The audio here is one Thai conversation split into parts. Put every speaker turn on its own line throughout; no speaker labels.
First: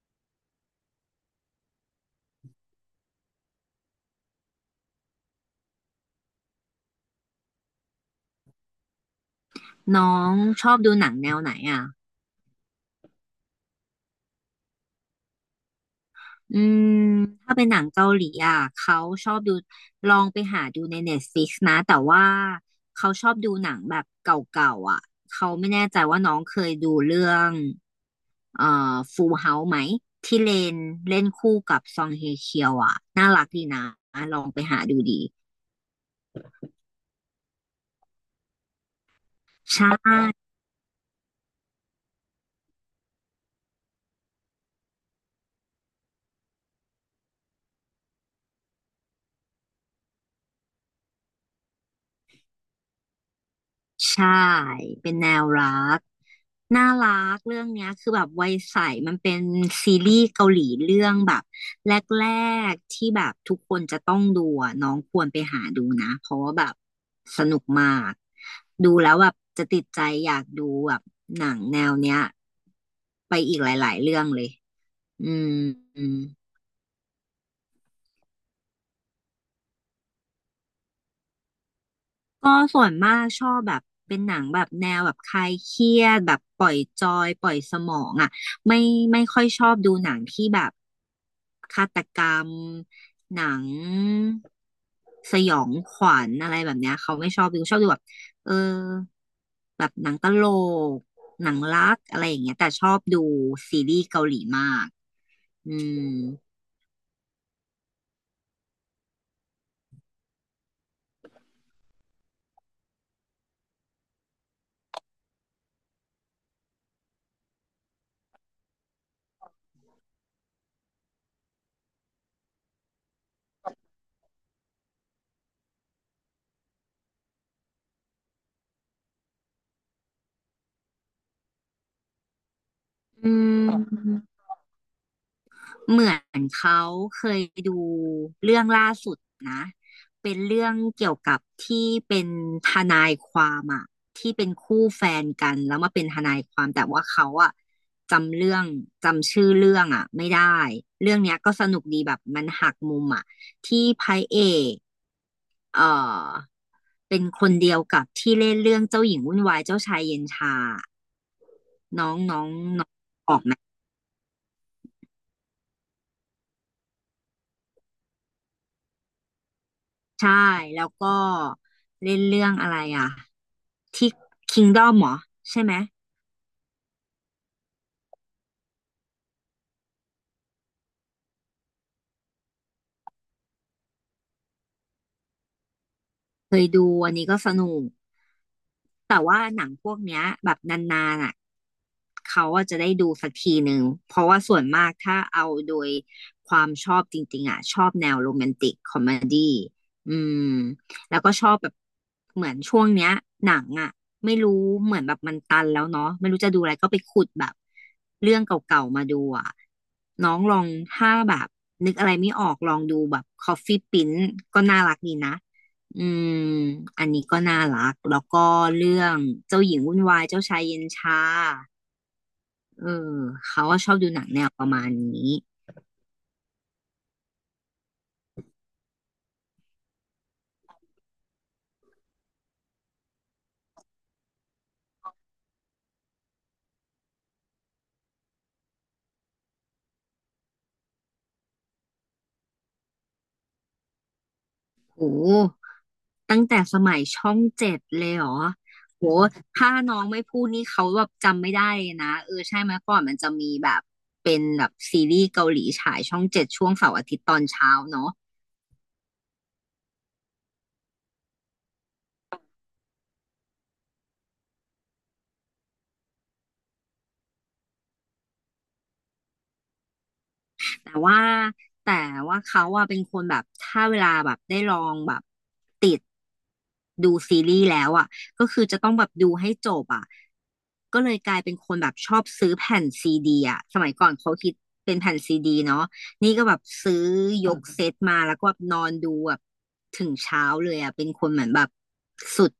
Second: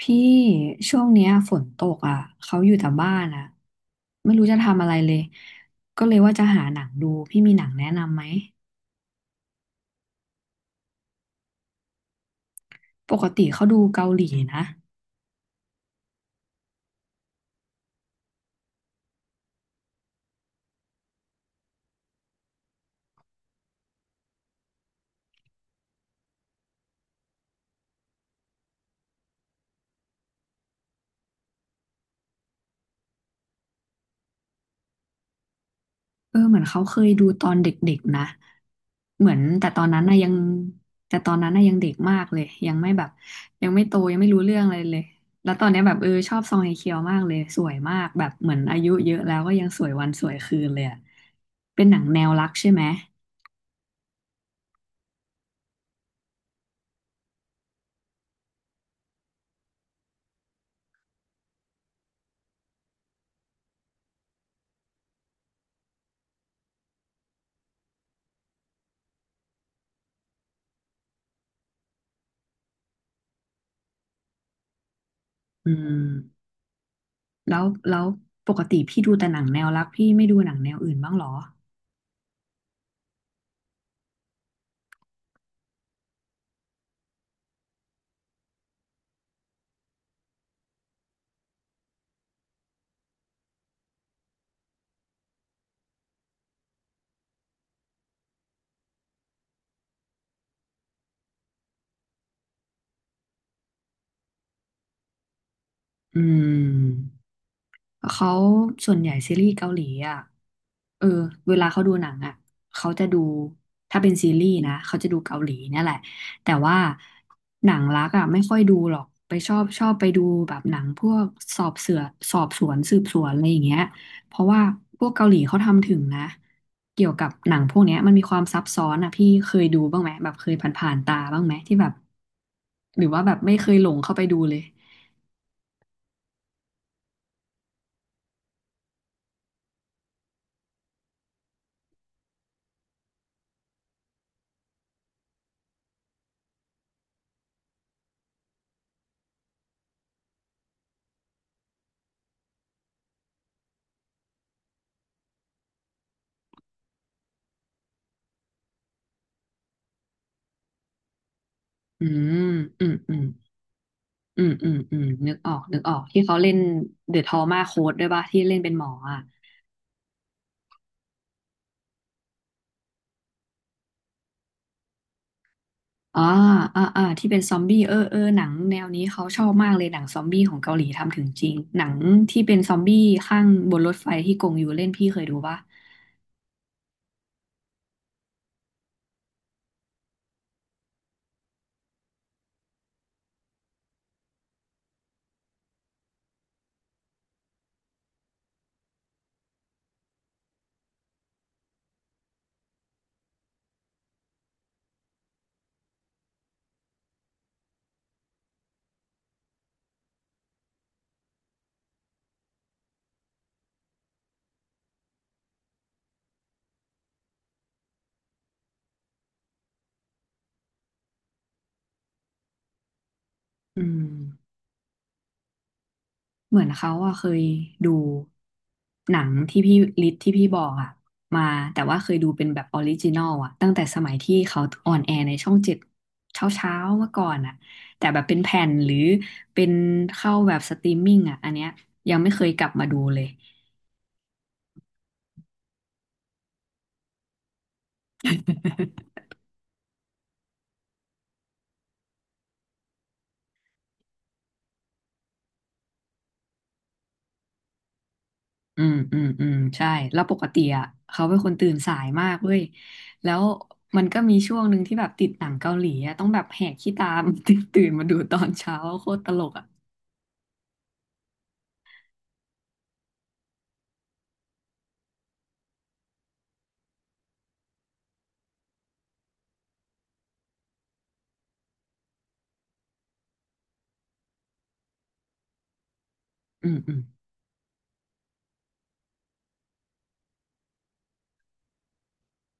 พี่ช่วงเนี้ยฝนตกอ่ะเขาอยู่แต่บ้านอ่ะไม่รู้จะทำอะไรเลยก็เลยว่าจะหาหนังดูพี่มีหนังแนะนำไหม
น้องชอบดูหนังแนวไหนอ่ะ
ปกติเขาดูเกาหลีนะ
อืมถ้าเป็นหนังเกาหลีอ่ะเขาชอบดูลองไปหาดูใน Netflix นะแต่ว่าเขาชอบดูหนังแบบเก่าๆอ่ะเขาไม่แน่ใจว่าน้องเคยดูเรื่องเอ่ฟูลเฮาไหมที่เลนเล่นคู่กับซองเฮเคียวอ่ะน่ารักดีนะลองไปหาดูดี
เออเหมือนเขาเคยดูตอนเด็กๆนะเหมือน
ใช่
แต่ตอนนั้นนะยังเด็กมากเลยยังไม่แบบยังไม่โตยังไม่รู้เรื่องอะไรเลยแล้วตอนเนี้ยแบบเออชอบซองเฮเคียวมากเลยสวยมากแบบเหมือนอายุเยอะแล้วก็ยังสวยวันสวยคืนเลยอะเป็นหนังแนวรักใช่ไหม
ใช่เป็นแนวรักน่ารักเรื่องเนี้ยคือแบบวัยใสมันเป็นซีรีส์เกาหลีเรื่องแบบแรกๆที่แบบทุกคนจะต้องดูอะน้องควรไปหาดูนะเพราะว่าแบบสนุกมากดูแล้วแบบจะติดใจอยากดูแบบหนังแนวเนี้ยไปอีกหลายๆเรื่องเลยอื
อื
ม
ม แล้วแล้วปกติพี่ดูแต่หนังแนวรักพี่ไม่ดูหนังแนวอื่นบ้างเหรอ
ก็ส่วนมากชอบแบบเป็นหนังแบบแนวแบบคลายเครียดแบบปล่อยจอยปล่อยสมองอ่ะไม่ไม่ค่อยชอบดูหนังที่แบบฆาตกรรมหนังสยองขวัญอะไรแบบเนี้ยเขาไม่ชอบดูชอบดูแบบเออแบบหนังตลกหนังรักอะไรอย่างเงี้ยแต่ชอบดูซีรีส์เกาหลีมากอืม
อืมเขาส่วนใหญ่ซีรีส์เกาหลีอ่ะเออเวลาเขาดูหนังอ่ะเขาจะดูถ้าเป็นซีรีส์นะเขาจะดูเกาหลีเนี่ยแหละแต่ว่าหนังรักอ่ะไม่ค่อยดูหรอกไปชอบไปดูแบบหนังพวกสอบเสือสอบสวนสืบสวนอะไรอย่างเงี้ยเพราะว่าพวกเกาหลีเขาทำถึงนะเกี่ยวกับหนังพวกเนี้ยมันมีความซับซ้อนอ่ะพี่เคยดูบ้างไหมแบบเคยผ่านๆตาบ้างไหมที่แบบ หรือว่าแบ
อื
บไม่เคยหลง
ม
เข้าไปดูเลย
เหมือนเขาเคยดูเรื่องล่าสุดนะเป็นเรื่องเกี่ยวกับที่เป็นทนายความอะที่เป็นคู่แฟนกันแล้วมาเป็นทนายความแต่ว่าเขาอะจำเรื่องจำชื่อเรื่องอะไม่ได้เรื่องเนี้ยก็สนุกดีแบบมันหักมุมอะที่พระเอกเอ่อเป็นคนเดียวกับที่เล่นเรื่องเจ้าหญิงวุ่นวายเจ้าชายเย็นชา
อื
น้องน้อ
ม
ง
อื
น้อ
ม
ง
อืม
ออกไหม
อืมอืมอืมนึกออกนึกออก ที่เขาเล่นเดอะทอมาโค้ดด้วยป่ะที่เล่นเป็นหมออ่ะ
ใช่แล้วก็เล่นเรื่องอะไรอะ ที่คิงด้อมเหรอใช่ไหม
อ่าอ่าที่เป็นซอมบี้เออเออหนังแนวนี้เขาชอบมากเลยหนังซอมบี้ของเกาหลีทำถึงจริง หนังที่เป็นซอมบี้ข้างบนรถไฟที่กงอยู่เล่นพี่เคยดูป่ะ
เคยดูอันนี้ก็สนุก แต่ว่าหนังพวกเนี้ยแบบนานๆอ่ะเขาอะจะได้ดูสักทีหนึ่งเพราะว่าส่วนมากถ้าเอาโดยความชอบจริงๆอ่ะชอบแนวโรแมนติกคอมเมดี้อืมแล้วก็ชอบแบบเหมือนช่วงเนี้ยหนังอ่ะไม่รู้เหมือนแบบมันตันแล้วเนาะไม่รู้จะดูอะไรก็ไปขุดแบบเรื่องเก่าๆมาดูอ่ะน้องลองถ้าแบบนึกอะไรไม่ออกลองดูแบบ Coffee Prince ก็น่ารักดีนะ อืมอันนี้ก็น่ารัก แล้วก็เรื่องเจ้าหญิงวุ่นวาย เจ้าชายเย็นชาเออเขาก็
อื
ชอบ
ม
ดูหนังแนวประมาณนี้
เหมือนเขาอะเคยดูหนังที่พี่ลิทที่พี่บอกอะมาแต่ว่าเคยดูเป็นแบบออริจินอลอะตั้งแต่สมัยที่เขาออนแอร์ในช่องเจ็ดเช้าเช้าเมื่อก่อนอะแต่แบบเป็นแผ่นหรือเป็นเข้าแบบสตรีมมิ่งอะอันเนี้ยยังไม่เคยกลับมาดูเลย
โหตั้งแต่สมัยช่องเจ็ดเลยเหรอโหถ้าน้องไม่พูดนี่เขาแบบจำไม่ได้เลยนะ เออใช่ไหมก่อนมันจะมีแบบเป็นแบบซีรีส์เกาหลีฉายช่องเจ็ดช่วงเสาร์อาทิตย์ตอนเช้าเนาะ
อืมอืมอืมใช่แล้วปกติอ่ะเขาเป็นคนตื่นสายมากเว้ยแล้วมันก็มีช่วงหนึ่งที่แบบติดหนังเกาหลีอ่ะต้องแบบแหกขี้ตาม ตื่นมาดูตอนเช้าโคตรตลกอ่ะ
แต่ว่าแต่ว่าเขาอะเป็นคนแบบถ้าเวลาแบบได้ลองแบบติดดูซีรีส์แล้วอะก็คือจะต้องแบบดูให้จบอะก็เลยกลายเป็นคนแบบชอบซื้อแผ่นซีดีอะสมัยก่อนเขาคิดเป็นแผ่นซีดีเนาะนี่ก็แบบ
อืมอืม
ซื้อยกเซตมาแล้วก็แบบนอนดูแบบถึงเช้าเลยอะเป็นคนเหมือนแบบสุด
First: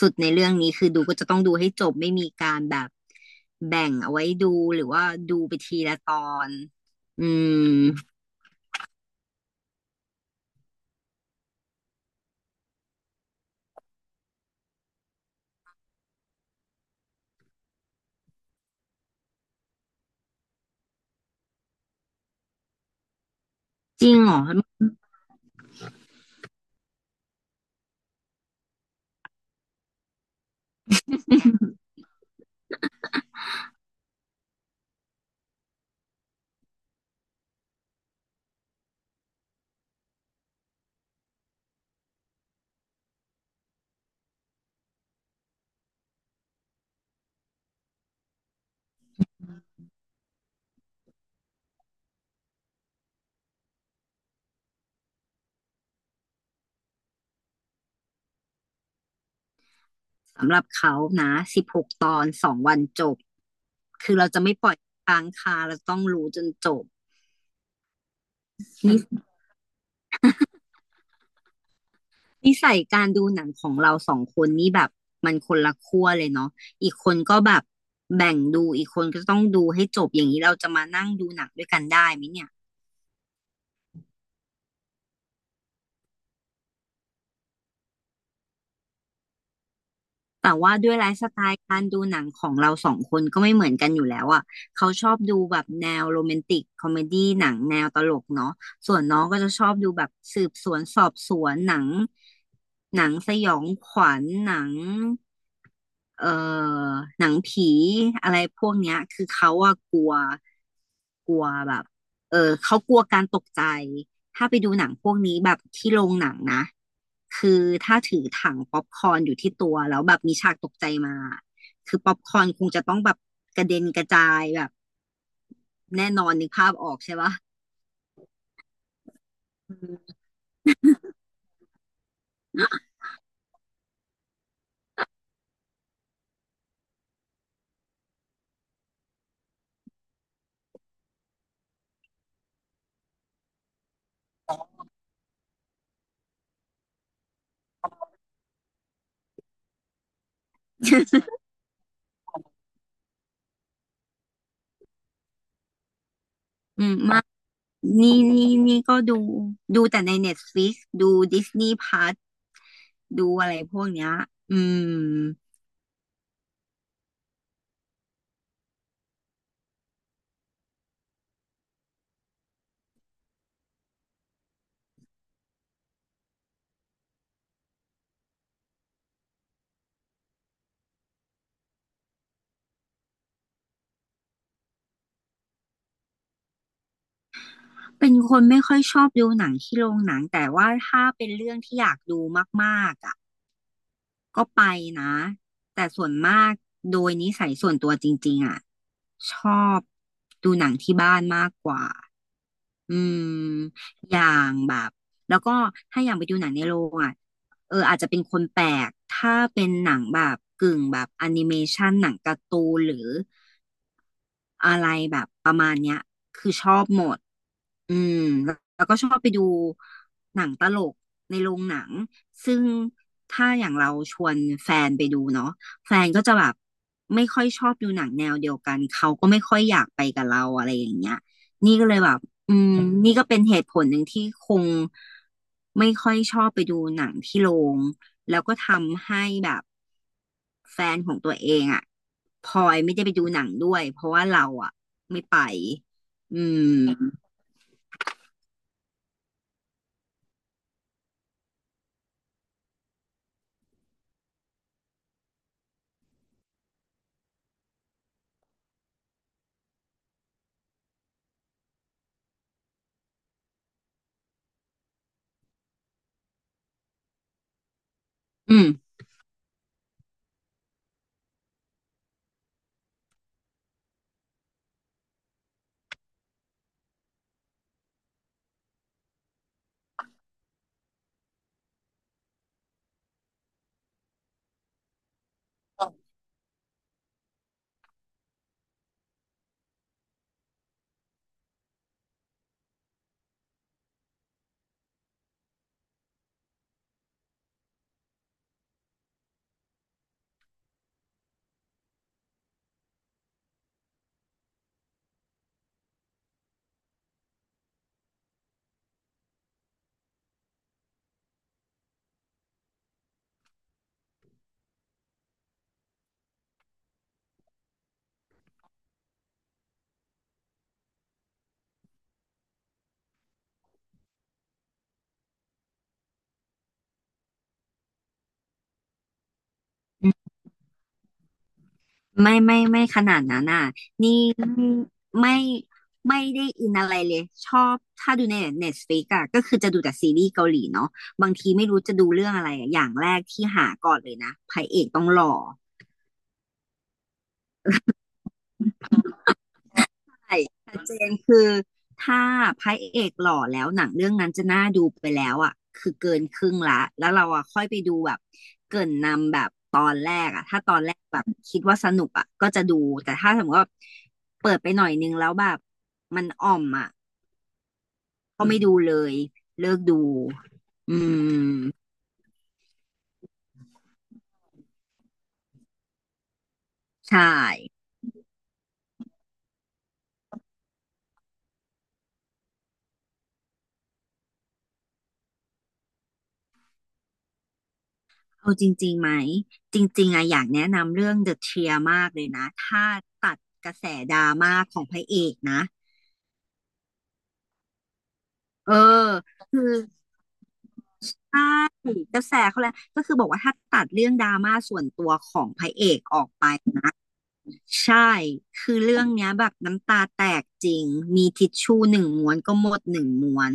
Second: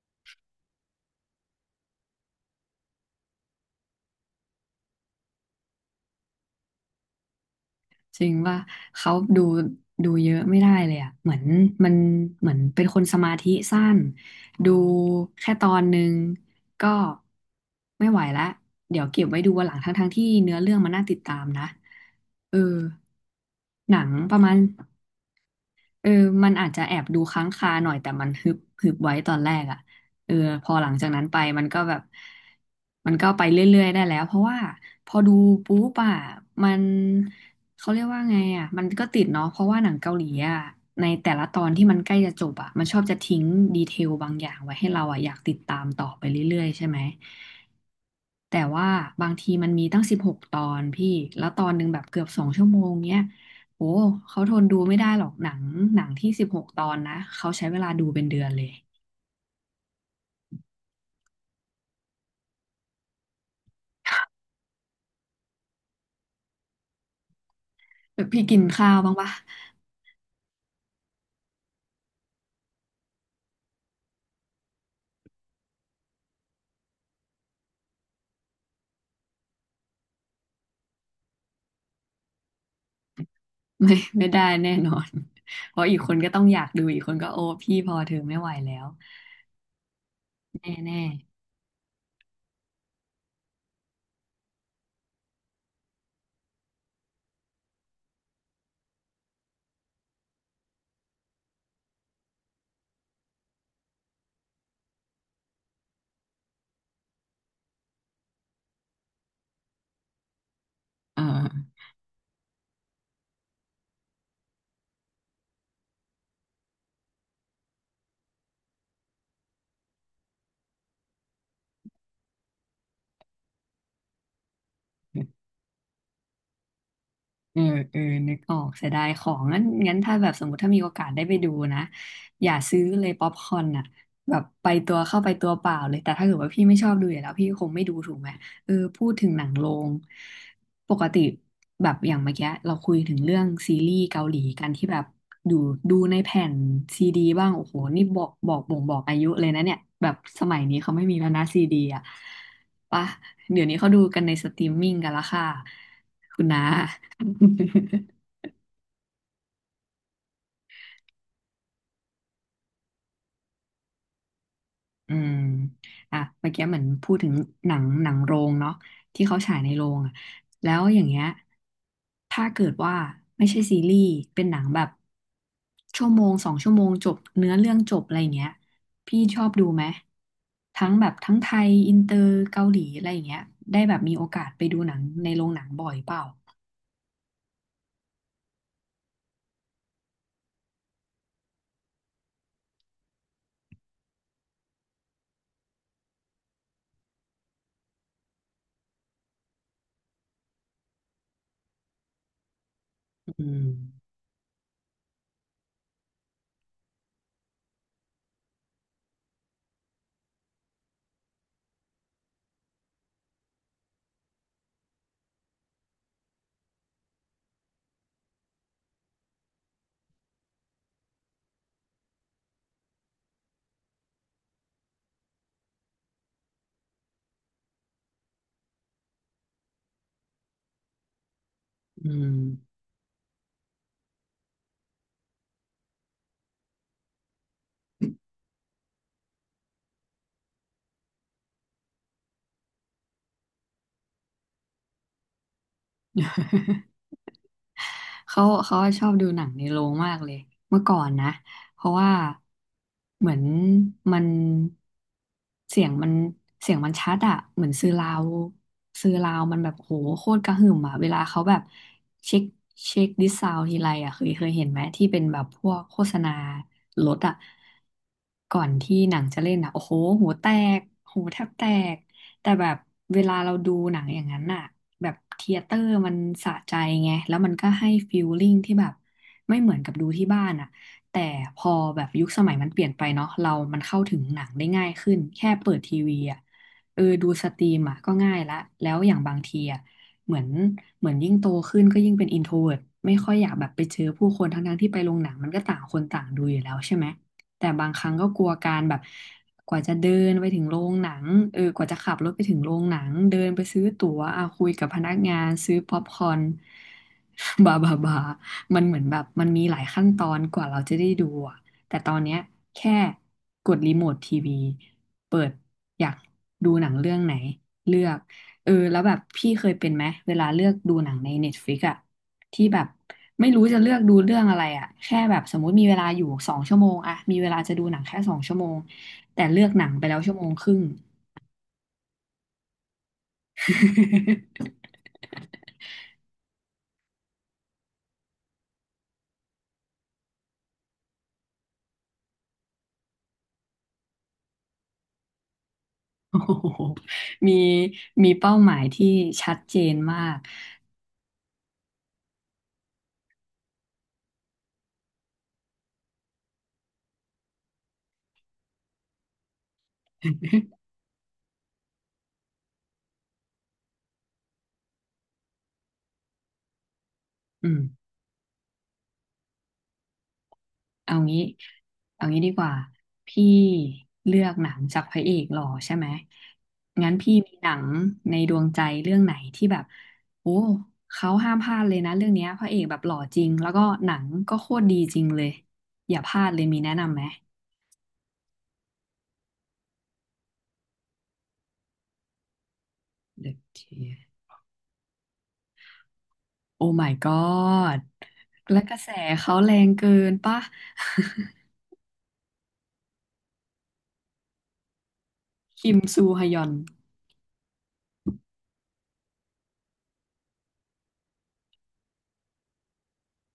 สุดในเรื่องนี้คือดูก็จะต้องดูให้จบไม่มีการแบบแบ่งเอาไว้ดูหรือว่าดูไปทีละตอนอืม
จริงว่าเขาดูเยอะไม่ได้เลยอ่ะเหมือนมันเหมือนเป็นคนสมาธิสั้นดูแค่ตอนหนึ่งก็ไม่ไหวละเดี๋ยวเก็บไว้ดูวันหลังทั้งๆที่เนื้อเรื่องมันน่าติดตามนะเออหนั
จ
ง
ริงเหร
ป
อ
ระมาณ เออมันอาจจะแอบดูค้างคาหน่อยแต่มันฮึบฮึบไว้ตอนแรกอ่ะเออพอหลังจากนั้นไปมันก็แบบมันก็ไปเรื่อยๆได้แล้วเพราะว่าพอดูปุ๊บอ่ะมันเขาเรียกว่าไงอ่ะมันก็ติดเนาะเพราะว่าหนังเกาหลีอ่ะในแต่ละตอนที่มันใกล้จะจบอ่ะมันชอบจะทิ้งดีเทลบางอย่างไว้ให้เราอ่ะอยากติดตามต่อไปเรื่อยๆใช่ไหมแต่ว่าบางทีมันมีตั้งสิบหกตอนพี่แล้วตอนหนึ่งแบบเกือบสองชั่วโมงเนี้ย โอ้ เขาทนดูไม่ได้หรอกหนังที่สิบหกตอนนะเขาใช้เวลาดูเป็นเดือนเลย
สำหรับเขานะ16ตอน2 วันจบคือเราจะไม่ปล่อยค้างคาเราต้องรู้จนจบ
แบบพี่กินข้าวบ้าง
นิ
ปะ
นิสัยการดูหนังของเราสองคนนี่แบบมันคนละขั้วเลยเนาะอีกคนก็แบบแบ่งดูอีกคนก็ต้องดูให้จบอย่างนี้เราจะมานั่งดูหนังด้วยกันได้ไหมเนี่ย
ไม่ไม่ได้แน่นอน เพราะอีกคนก็ต้องอยากดูอีกคนก็โอ้พี่พอเธอไม่ไหวแล้ว
แต่
แน่
ว่าด้วย
แน่
ไลฟ์สไตล์การดูหนังของเราสองคนก็ไม่เหมือนกันอยู่แล้วอ่ะเขาชอบดูแบบแนวโรแมนติกคอมเมดี้หนังแนวตลกเนาะส่วนน้องก็จะชอบดูแบบสืบสวนสอบสวนหนังหนังสยองขวัญหนัง เอ่อหนังผีอะไรพวกเนี้ยคือเขาอะกลัว
เอ
กลัวแบ
อ
บเออเขากลัวการตกใจถ้าไปดูหนังพวกนี้แบบที่โรงหนังนะคือถ้าถือถังป๊อปคอร์นอยู่ที่ตัวแล้วแบบมีฉากตกใจมาคือป๊อปคอร์นคงจะต้องแบบกระเด็นกระจายแบบแน่นอนนึกภาพออกใช่ปะ
เออเออนึกออกเสียดายของงั้นงั้นถ้า
อ
แบบสมมติถ้ามีโอกาสได้ไปดูนะอย่าซื้อเลยป๊อปคอร์นอ่ะแบบไปตัวเข้าไปตัวเปล่าเลยแต่ถ้าเกิดว่าพี่ไม่ชอบดูอยู่แล้วพี่คงไม่ดูถูกไหมเออพูดถึงหนังโรงปกติแบบอย่างเมื่อกี้เราคุยถึงเรื่องซีรีส์เกาหลีกันที่แบบดูดูในแผ่นซีดีบ้างโอ้โหนี่บอกบอกบ่งบอกอายุเลยนะเนี่ยแบบสมัยนี้เขาไม่มีแล้วนะซีดีอ่ะปะเดี๋ยวนี้เขาดูกันในสตรีมมิ่งกันละค่ะคุณน้า
ืม มากนี่ นี่นี่ก็ดูแต่ใน Netflix ดู Disney Plus ดูอะไรพวกเนี้ยอืม
อืมอ่ะเมื่อกี้เหมือนพูดถึงหนังโรงเนาะที่เขาฉายในโรงอ่ะแล้วอย่างเงี้ยถ้าเกิดว่าไม่ใช่ซีรีส์เป็นหนังแบบชั่วโมงสองชั่วโมงจบเนื้อเรื่องจบอะไรเงี้ยพี่ชอบดูไหมทั้งแบบทั้งไทยอินเตอร์เกาหลีอะไรเงี้ยได้แบบมีโอกาสไปดูหนังในโรงหนังบ่อยเปล่า
เป็นคนไม่ค่อยชอบดูหนังที่โรงหนังแต่ว่าถ้าเป็นเรื่องที่อยากดูมากๆอ่ะก็ไปนะแต่ส่วนมากโดยนิสัยส่วนตัวจริงๆอ่ะชอบดูหนังที่บ้านมากกว่าอืม
อืม
อย่างแบบแล้วก็ถ้าอย่างไปดูหนังในโรงอ่ะเอออาจจะเป็นคนแปลกถ้าเป็นหนังแบบกึ่งแบบแอนิเมชันหนังการ์ตูนหรืออะไรแบบประมาณเนี้ยคือชอบหมด อืมแล้วก็ชอบไปดูหนังตลกในโรงหนังซึ่งถ้าอย่างเราชวนแฟนไปดูเนาะแฟนก็จะแบบไม่ค่อยชอบดูหนังแนวเดียวกันเขาก็ไม่ค่อยอยากไปกับเราอะไรอย่างเงี้ยนี่ก็เลย
อื
แบบอืม
ม
นี่ก็เป็นเหตุผลหนึ่งที่คงไม่ค่อยชอบไปดูหนังที่โรงแล้วก็ทำให้แบบแฟนของตัวเองอะพลอยไม่ได้ไปดูหนังด้วยเพราะว่าเราอะไม่ไปอืม
เขาชอบดูหนังในโรงมากเลยเมื่อก่อนนะเพราะว่าเหมือนมันเสียงมันเสียงมันชัดอะเหมือนซื้อราวมันแบบโหโคตรกระหึ่มอะเวลาเขาแบบเช็คเช็คดิสซาวทีไรอะเคยเห็นไหมที่เป็นแบบพวกโฆษณารถอะ
อื
ก่อ
ม
นที่หนังจะเล่นอะโอ้โหหูแตกหูแทบแตก แต่แบบเวลาเราดูหนังอย่างนั้นน่ะแบบเธียเตอร์มันสะใจไงแล้วมันก็ให้ฟีลลิ่งที่แบบไม่เหมือนกับดูที่บ้านอ่ะแต่พอแบบยุคสมัยมันเปลี่ยนไปเนาะเรามันเข้าถึงหนังได้ง่ายขึ้นแค่เปิดทีวีอ่ะเออดูสตรีมอ่ะก็ง่ายละแล้วอย่างบางทีอ่ะเหมือนเหมือนยิ่งโตขึ้นก็ยิ่งเป็นอินโทรเวิร์ตไม่ค่อยอยากแบบไปเจอผู้คนทั้งๆที่ไปโรงหนังมันก็ต่างคนต่างดูอยู่แล้วใช่ไหมแต่บางครั้งก็กลัวการแบบ กว่าจะเดินไปถึงโรงหนังเออกว่าจะขับรถไปถึงโรงหนัง เดินไปซื้อตั๋วอ่ะคุยกับพนักงานซื้อป๊อปคอร์น บาบาบามันเหมือนแบบมันมีหลายขั้นตอนกว่าเราจะได้ดูอะแต่ตอนเนี้ยแค่กดรีโมททีวี เปิดอยากดูหนังเรื่องไหน เลือกเออแล้วแบบพี่เคยเป็นไหม เวลาเลือกดูหนังใน Netflix อะ ที่แบบไม่รู้จะเลือกดูเรื่องอะไรอะแค่แบบสมมุติมีเวลาอยู่สองชั่วโมงอะมีเวลาจะดูหนังแค่สองชั่วโมงแต่เลือกหนังไปแล้วชั่วโมงครึ่ง
ไม่ขนาดนั้นอ่ะนี่ไม่ไม่ได้อินอะไรเลยชอบถ้าดูใน Netflix อะก็คือจะดูแต่ซีรีส์เกาหลีเนาะบางทีไม่รู้จะดูเรื่องอะไรอะอย่างแรกที่หาก่อนเลยนะพระเอกต้องหล่อ
โอ้โหมีมีเป้าหมายที่ชัดเจนมาก
ใช่ชัดเจนคือถ้าพระเอกหล่อแล้วหนังเรื่องนั้นจะน่าดูไปแล้วอ่ะคือเกินครึ่งละแล้วเราอ่ะค่อยไปดูแบบเกริ่นนำแบบตอนแรกอ่ะถ้าตอนแรกแบบคิดว่าสนุกอ่ะก็จะดูแต่ถ้าสมมติว่าเปิดไปหน่อยนึงแล้วแบบมันอ่อมอ่ะ
อืม
ก็ไม่ดูเลยเลิกดูอื
เอางี้
ม
เอางี้ดีกว่าพี่เลือกหนังจากพระเอกหล่อใช่ไหมงั้น
ใช่
พี่มีหนังในดวงใจเรื่องไหนที่แบบโอ้เขาห้ามพลาดเลยนะเรื่องเนี้ยพระเอกแบบหล่อจริงแล้วก็หนังก็โคตรดีจริงเลยอย่าพลาดเลยมีแนะนำไหม
เอาจริงๆไหมจริงๆอะอยากแนะนำเรื่อง The Tear มากเลยนะถ้าตัด
เดอะ
กระแส
เทีย
ด
ร์
ราม่าของพระเอกนะ
โอ้ my god
เออ
และกระแสเขา
คือ
แรงเกินป่ะ
ใช่กระแสเขาแหละก็คือบอกว่าถ้าตัดเรื่องดราม่าส่วนตัวของพระ เอ
คิม
กอ
ซู
อก
ฮ
ไป
ยอน
ใช่คือเรื่องเนี้ยแบบน้ำตาแตกจริงมีทิชชู่หนึ่งม้วนก็หมดหนึ่งม้วน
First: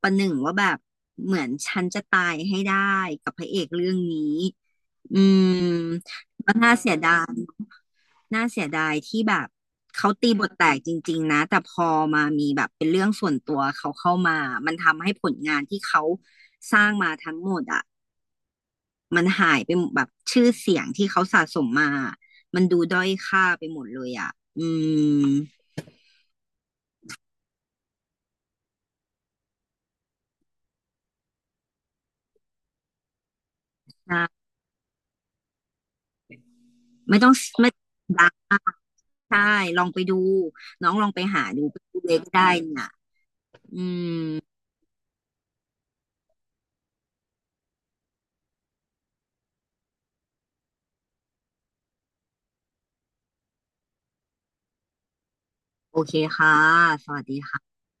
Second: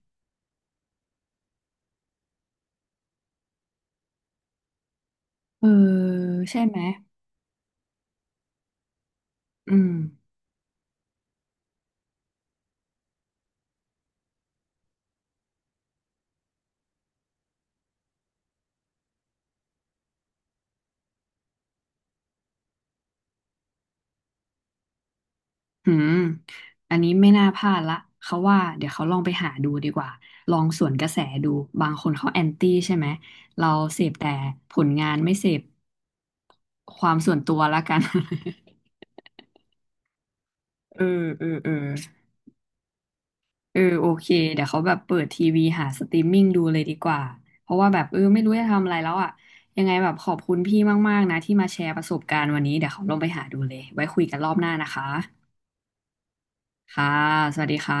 ประหนึ่งว่าแบบเหมือนฉันจะตายให้ได้กับพระเอกเรื่องนี้อืม
เออ
ก็
ใช่
น่า
ไหม
เสียดาย น่าเสียดายที่แบบ
อืม
เขาตีบทแตกจริงๆนะแต่พอมามีแบบเป็นเรื่องส่วนตัวเขาเข้ามามันทำให้ผลงานที่เขาสร้างมาทั้งหมดอ่ะมันหายไปหมดแบบชื่อเสียงที่เขาสะสมมามันดูด้อยค่าไปหมดเลยอ่ะอืม
อืมอันนี้ไม่น่าพลาดละเขาว่าเดี๋ยวเขาลองไปหาดูดีกว่าลองสวนกระแสดูบางคนเขาแอนตี้ใช่ไหมเราเสพแต่
ใช่
ผลงานไม่เสพความ
ไม่ต้อ
ส่
ง
วนตัว
ไม่
ละกัน
ดังมากใช่ลองไปดูน้อง
เอ
ลองไป
อ
หา
เออ
ดู
เอ
ไป
อ
ดูเลยก็ได้เนี่ย
เออ
อื
โอเค
ม
เดี๋ยวเขาแบบเปิดทีวีหาสตรีมมิ่งดูเลยดีกว่า เพราะว่าแบบเออไม่รู้จะทำอะไรแล้วอ่ะยังไงแบบขอบคุณพี่มากๆนะที่มาแชร์ประสบการณ์วันนี้เดี๋ยวเขาลองไปหาดูเลยไว้คุยกันรอบหน้านะคะ
โอเคค่ะส
ค่ะ
วัสดี
ส
ค่ะ
วัสดีค่ะ